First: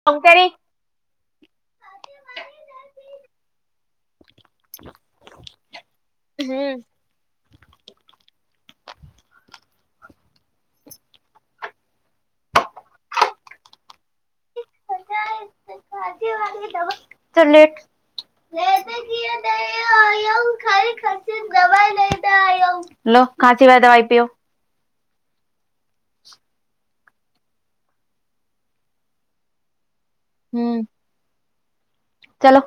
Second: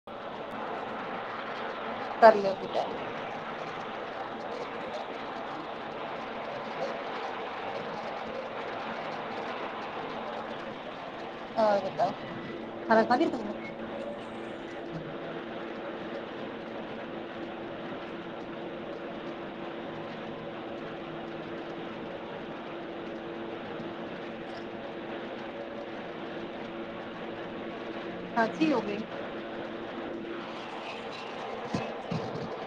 [unintelligible] [unintelligible] ہوں [unintelligible] [unintelligible] [unintelligible] ہلو کھاسی کا دوائی پیو سچی ہو گئی ہوں چلو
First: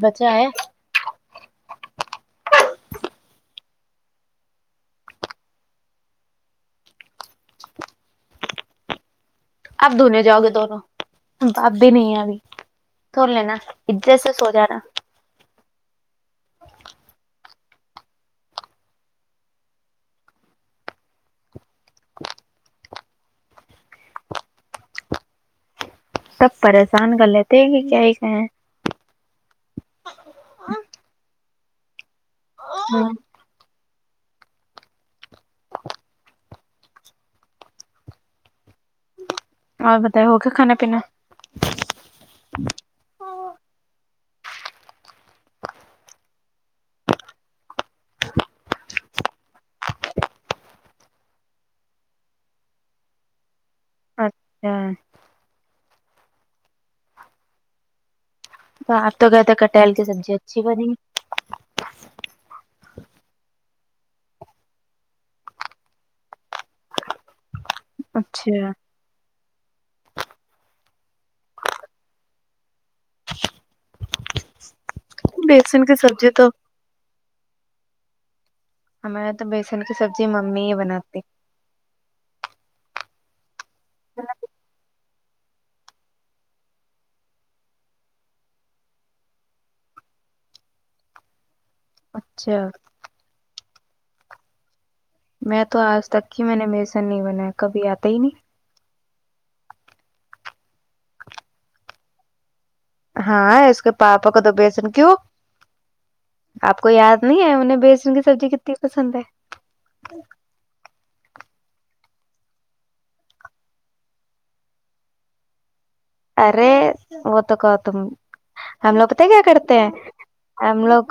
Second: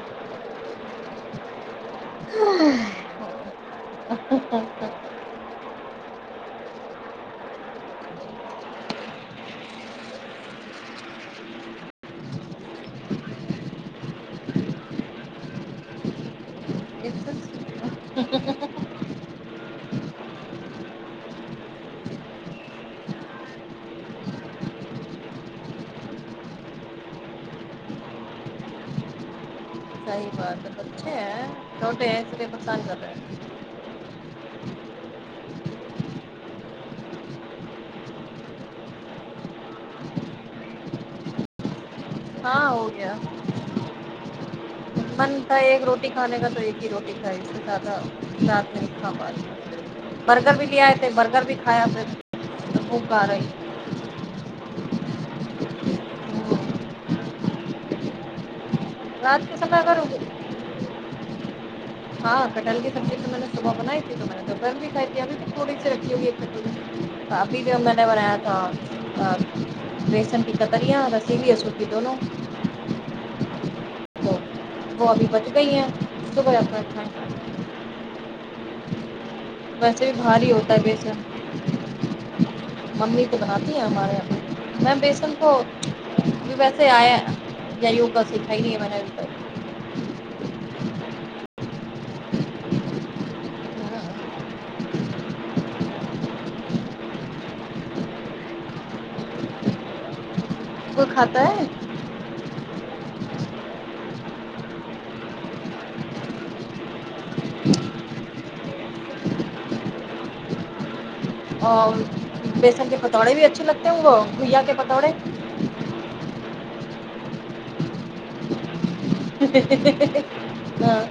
بچہ ہے اچھا اچھا اچھا اپ دھونے جاؤ گے دونوں اپ بھی نہیں ہیں ابھی سو لینا اججت سے سوجانا [inaudible] سب پریشان کر لیتے ہیں کہ کیا ہی کہ ہیں ہاں [inaudible] اور بتائی ہوگیا کھانا پینا ہاں ہو گیا مند ایک روٹی کھانے کا تو ایک ہی روٹی تھا اس سے زیادہ رات میں برگر بھی لے آئے تھے برگر بھی کھایا پھر وہ کا رہے ہاں تو آپ تو گئے رات تو کے سمے کٹل اگر کی سبزی اچھی بنی گ ہاں کٹل کی سبزی تو میں نے صبح بنائی تھی تو میں نے گپر میں بھی کھائی تھی ابھی تھوڑی سی رکھی ہوئی ہے کٹوری س ابھی جو میں نے بنایا اچھا تھا [inaudible] تو وہ ابھی بچ گئی بیسن ہیں کی سبزی اس تو [unintelligible] ویسے بھی بھاری ممی ہی ہوتا ہے بناتی بیسن ممی تو بناتی ہیں ہمارے یہاں میں بیسن کو یہ ویسے آئے یا یوگا سیکھا ہی نہیں ہے میں نے اچھا میں تو آج تک ہی میں نے بیسن نہیں بنایا کبھی آتا ہی نہیں کوئی کھاتا ہے ہاں اس کے پاپا کا تو بیسن کیوں آپ کو یاد نہیں ہے انہیں بیسن کی سبزی کتتی پسند ہے اور بیسن کے پتوڑے بھی اچھے لگتے ہیں بھیا کے پتوڑے ارے وو تو کہو تم ہم لوگ پتہ ہے کیا کرتے ہیں ہم لوگ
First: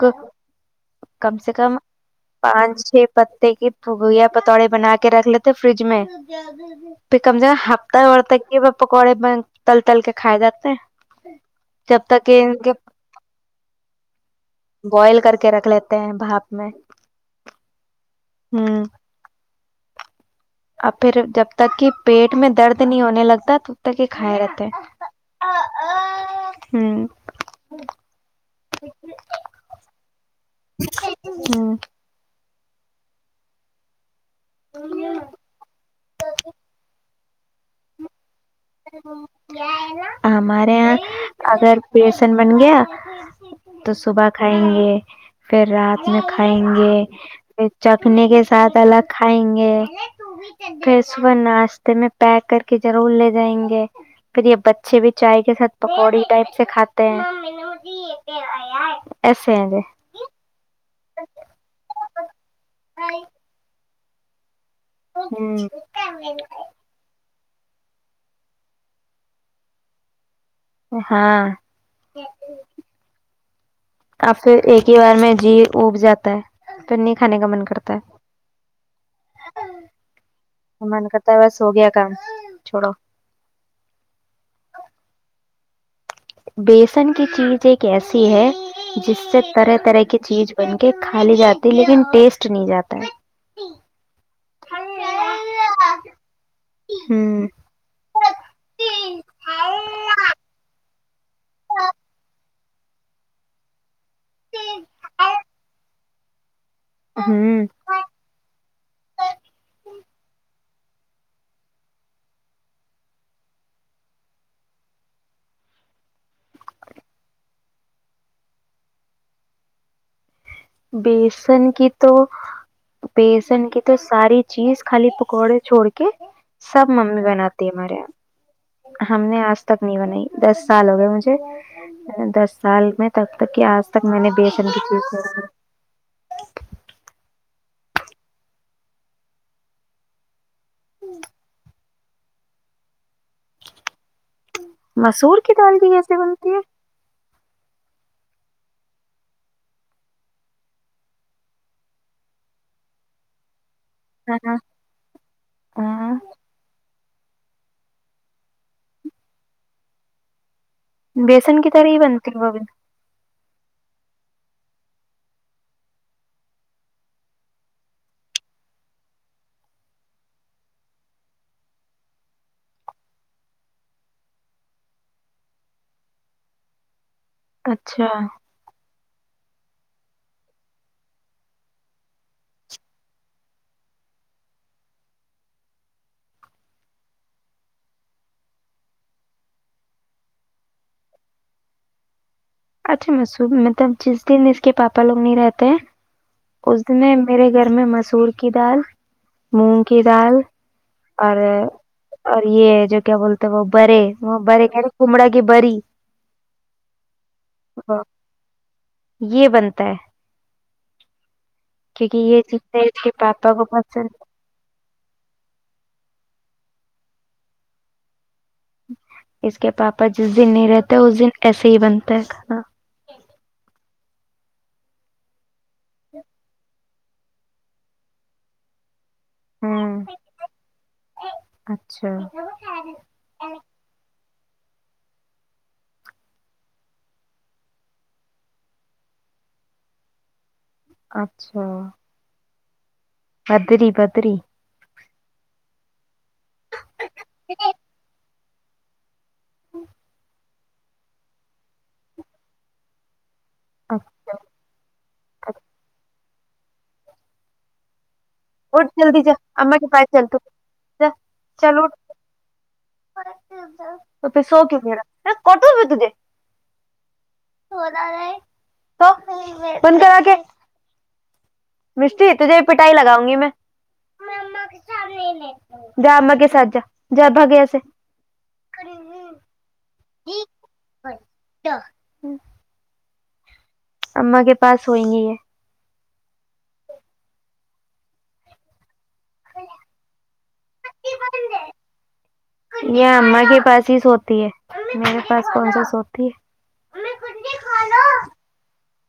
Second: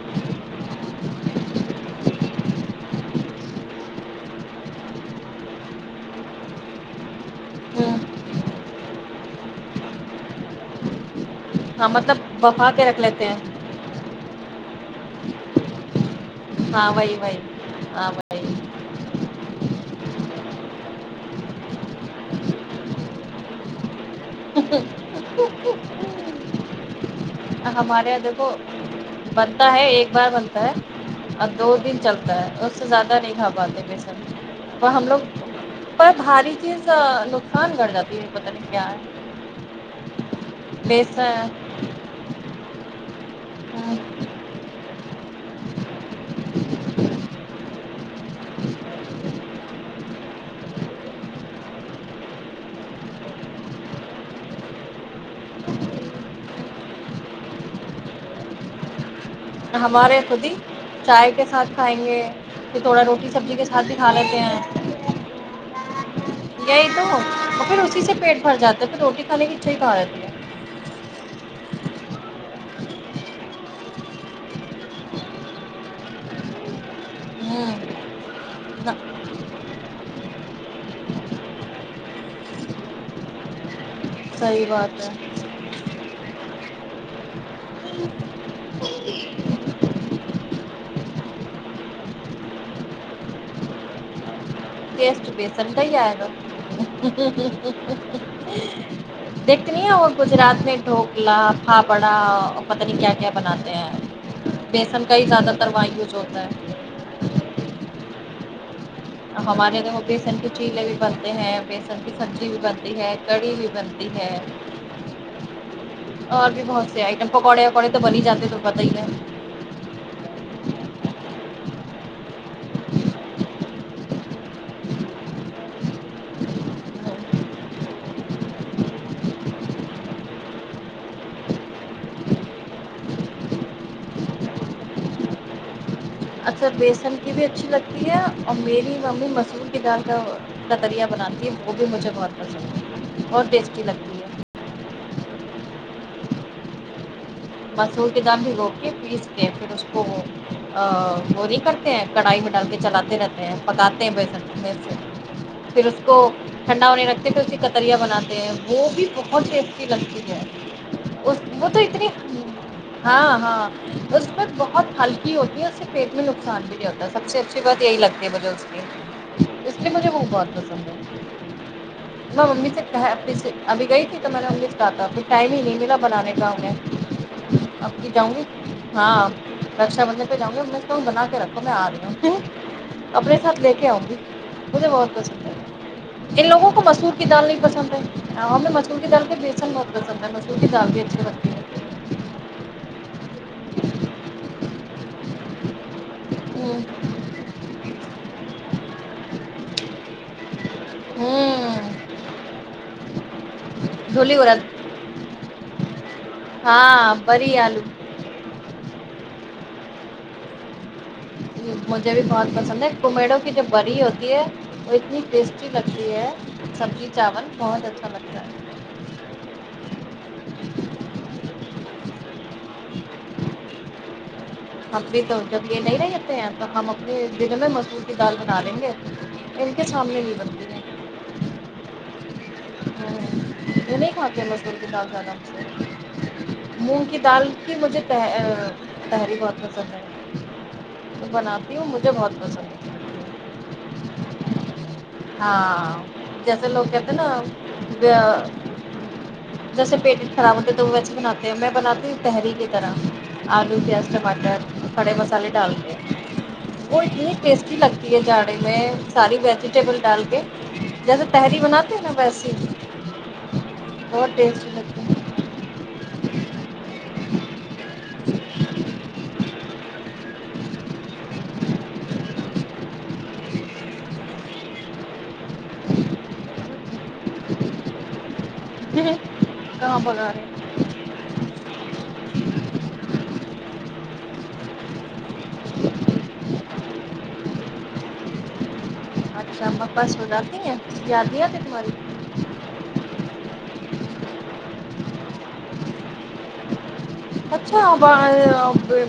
کم سے کم پانچ چھ پتے کے پھگویا پتوڑے بنا کے رکھ لیتے فریج میں پھر ہفتہ بھر تک کے پکوڑے بن تل تل کے کھائے جاتے ہیں ہاں جب مطلب تک کہ ان بفا کے رکھ لیتے ہیں بوائل کر کے رکھ لیتے ہیں بھپ ہاں بوہی وہی ہاں و ہمم ا پھر جب تک کہ پیٹ میں درد نہیں ہونے لگتا تب تک ہی کھائے رہتے ہوں [unintelligible] بنتا ہے ایک بار بنتا ہے اور دو ہوں دن چلتا ہے زیادہ نہیں کھا پاتے پیسے ہم لوگ پر بھاری چیز نک سان بڑھجاتی ہے پتا نہیں کیا ہے ہمارے یہاں بیسن اگر بیسن بن گیا تو صبح کھائیں گے پھر رات میں کھائیں گے پھر چکھنے کے ساتھ الگ کھائیں گے پھر صبح ناشتے میں پیک کر کے ضرور ل جائیں گے پھر یہ بچے بھی چائے کے ساتھ پکوڑی ٹائپ سے کاتے ہیں [unintelligible] ہمارے خود ہی چائے کے ساتھ کھائیں گے پ تھوڑا روٹی سبزی کے ساتھ بھی کھا لیتے ہیں ہمم تو پھر اسی سے پیٹ بھر جاتا ہے پھر روٹی کھالیکے [unintelligible] ہاں اب پھر ایک ہی بار میں جی اٹھ جاتا ہے پھر نہیں کھانے کا من کرتا ہے [inaudible] من کرتا ہے بس ہو گیا کام چھوڑو صحیح بات ہے بیسن کی چیز ایک ایسی ہے جس سے طرح طرح کی چیز بن کے کھا لی جاتی لیکن ٹیسٹ نہیں جاتا ہے ٹیسٹ بیسن کا ہی ائے گا ہوں دیکھنی ہے وہ گجرات میں ٹوکلا پاپڑا اور پتہ نہیں کیا کیا بناتے ہیں بیسن کا ہی زیادہ تر وایوس ہوتا ہے ہمم ہمارے یہ تو وہ بیسن کے چیلے بھی بنتے ہیں بیسن کی سبزی بھی بنتی ہے کڑھی بھی بنتی ہے اور بھی بہت سے آئٹم پکوڑے وکوڑے تو بن ہی جاتے تو پت ہی ہے بیسن کی تو بیسن کی تو ساری چیز خالی پکوڑے چھوڑ کے سب ممی بناتی ہے ہمارے یہاں ہم نے آج تک نہیں بنائی دس سال ہو گئے مجھے دس سال میں تب تک کہ آج تک میں نے بیسن کی چیز اکثر بیسن کی بھی اچھی لگتی ہے اور میری ممی مسور کی دال کا کتریا بناتی ہے وہ بھی مجھے بہت پسند ہے اور ٹیسٹی لگتی ہے مسور کی دال بھی کیسے بنتی ہے مسور کے دال بھی دھوکے پیسکے پھر اس کو گوری کر کڑائی میں ڈال کے چلاتے رہتے ہیں پکاتے ہیں ہے بیسن میں سے پھر اس کو ٹھنڈا ہونے رکھتے پھر اس کی کتریاں بناتے ہیں وہ بھی بہت ٹیسٹی لگتی ہے اس بیسن وہ کی تو طر ہی اتنی بنتی وہ ہاں ہاں اس پ بہت ہلکی ہوتی ہے اس سے پیٹ میں نقصان بھی تا سب سے اچھی بات یہی لگتی ہے مجھے اس کی اس لیے مجھے وہ بہت پسند ہے میں ممی سے کہ سے ابھی گئی تھی تو میں نے امی سے کہا تھا کہ ابھی ٹائم ہی نہیں ملا بنانے کا انہیں آب کی اچھا جاؤ گی ہاں رکشا بندھن پے جاؤں گی تو بنا کے رکھو میں آ رہی ہوں اپنے ساتھ لے کے آؤں گی مجھے بہت پسند ہے ان لوگوں کو مسور کی دال نہیں پسند ہے ہم نے مسور کی دال پے بیسن بہت پسند ہے مسور کی دال بھی اچھی لگ تی ہے اچھا مصوب مطلب جس دن اس کے پاپا لوگ نہیں رہتے اس ہوں دن میرے گھر میں مسور کی دال مونگ کی دال اور ہوں اور یے جو کیا بولتے ہیں وہ برے دھلی وہ ارد برے کمڑا کی بری ہاں بری آلو یے بنتا ہے مجھے کیونکہ بھی یہ بہت چیزیں پسند ہے اس کے کمیڑو کی پاپا جو کو بری پسند ہوتی ہے وہ اتنی ٹیسٹی لگتی ہے سبزی چاول بہت اچھا لگتا ہے اس کے پاپا جس دن نہیں رہتا اس دن ایسے ہی بنتا ہے کھانا اب بھی تو جب یے نہیں رہتے ہیں تو ہم اپنے دن میں مسور کی دال بنا دیں گے ان کے ہوں سامنے نہیں بنتی اچھا یے نہیں کھاتے مسور کی دال زیادہ مونگ کی دال کی مجھے تہے تہاری بہت پسند ہے تو بناتی ہوں مجھے بہت پسند ہے پدری پتری ہاں جیسے لوگ کہتے نا جیسے پیٹ خراب ہوتے ہے تو وہ ویسے بناتے ہیں میں بناتی ہوں تحری کی طرح آلو پیاز اچھا ٹماٹر کھڑے مسالے ڈلکے وہ اتنی ٹیسٹی لگتی ہے جا صحیح میں اٹھ جلدی جا ساری اما کے ویجیٹیبل پاس ڈال چل تو کے جا جیسے تحاری چل اٹھ بناتے ہیں نا ویسے تو پھر سو ٹیسٹی کیوں نہیں لگتی رہا ہے میں کاٹو گی تجھے تو بند کر انکھیں مسٹی تجھے پٹائی لگاؤں گی میں جا اماں کے ساتھ بھاگ یہاں سے کہاں بھگا رہے کیا اماں کے پاس ہوئیں گی یے اچھا اماں کے پاس سو جاتی ہے یاد نہیں آتی تماری یے اماں کے پاس ہی سوتی ہے میرے پاس کون سا سوتی ہے اچھا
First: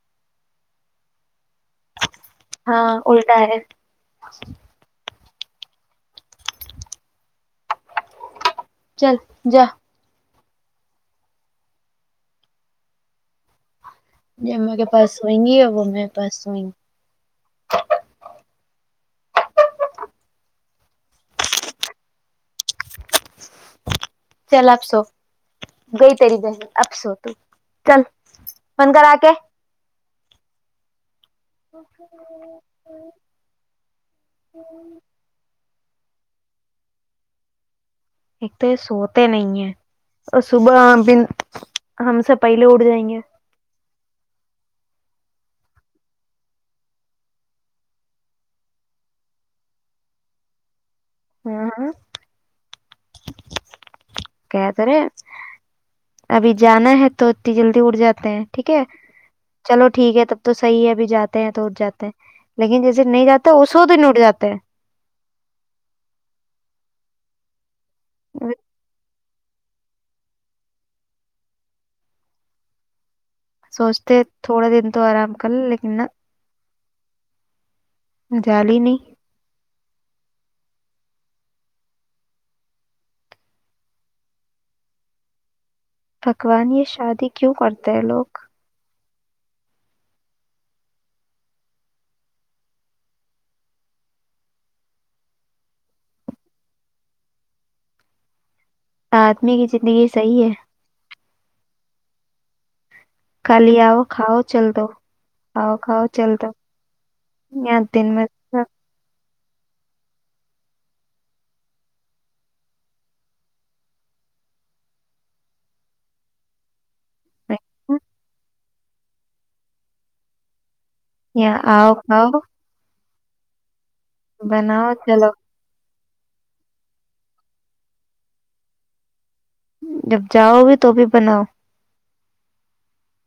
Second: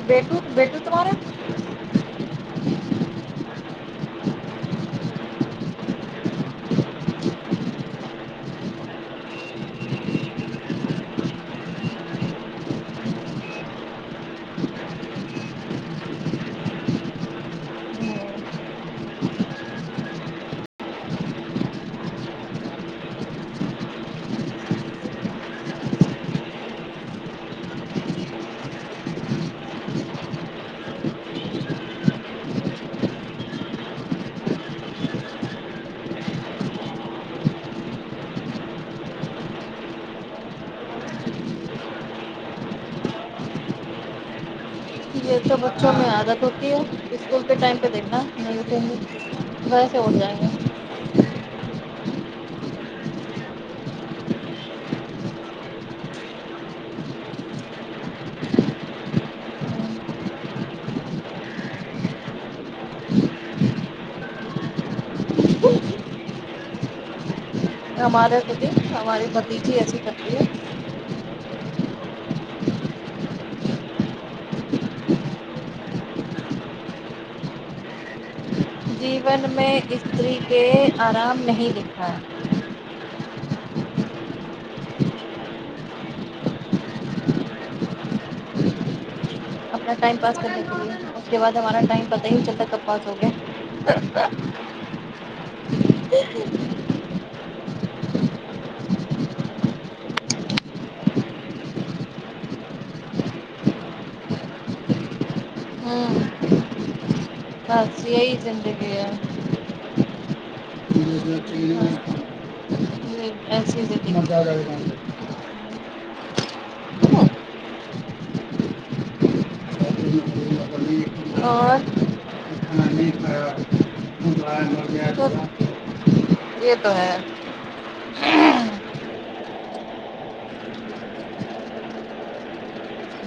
بیٹو بیٹو تمہارے ہاں اللٹا ہے چل جا جے اماں کے پاس سوئیں گی وہ میرے پاس سوئیں گی چل اب سو گئی تیری بہن اب سو تو چل بند کر آنکھے ایک تو یے سوتے نہیں ہیں اور صبح بھی ہم سے پہلے اٹھ جائیں گے یے سب بچوں میں عادت ہوتی ہے اسکول کے ٹائم پے دیکھنا نہیں اٹھینگے ویسے اٹھ جائیں گے ہاں ہاں کہے تو رہے ابھی جانا ہے تو اتنی جلدی اٹھ جاتے ہیں ٹھیک ہے چلو ٹھیک ہے تب تو صحیح ہے ابھی جاتے ہیں تو اٹھ جاتے ہیں لیکن جیسے نہیں جاتا اسی دن اٹھ جاتے ہیں ہمارے ہیں پہ بھی ہماری بھتیجی ایسی کرتی ہے سوچتے تھوڑے دن تو آرام کر لے لیکن نہ مجال ہی نہیں جیوان میں استری کے آرام نہیں لکھا بھگوان یہ شادی کیوں کرتے ہیں لوگ اپنا ٹائم پاس کرنے کے لیے اس کے بعد ہمارا ٹائم پتہ ہی نہیں چلتا کب پاس ہو گیا آدمی کی زندگی صحیح ہے کالی آؤ کھاؤ چل دو آؤ کھاؤ ہوں چل دو یہاں بس دن میں یہی زندگی ہے [unintelligible] یہاں آؤ کھاؤ بناؤ چلو اور یہ تو ہے جب جاؤ گے تو بھی بناؤ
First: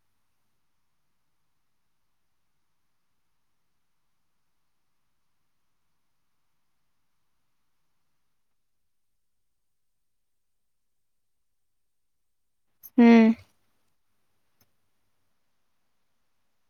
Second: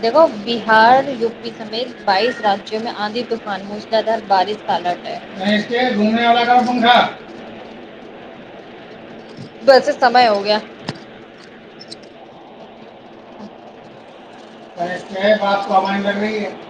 دیکھو بہار یو پی سمیت بائیس رجیوں میں آدندھی طوفان ادھر بارش کا الرٹ ہے ویسے سمے ہوگیا ہمم [unintelligible]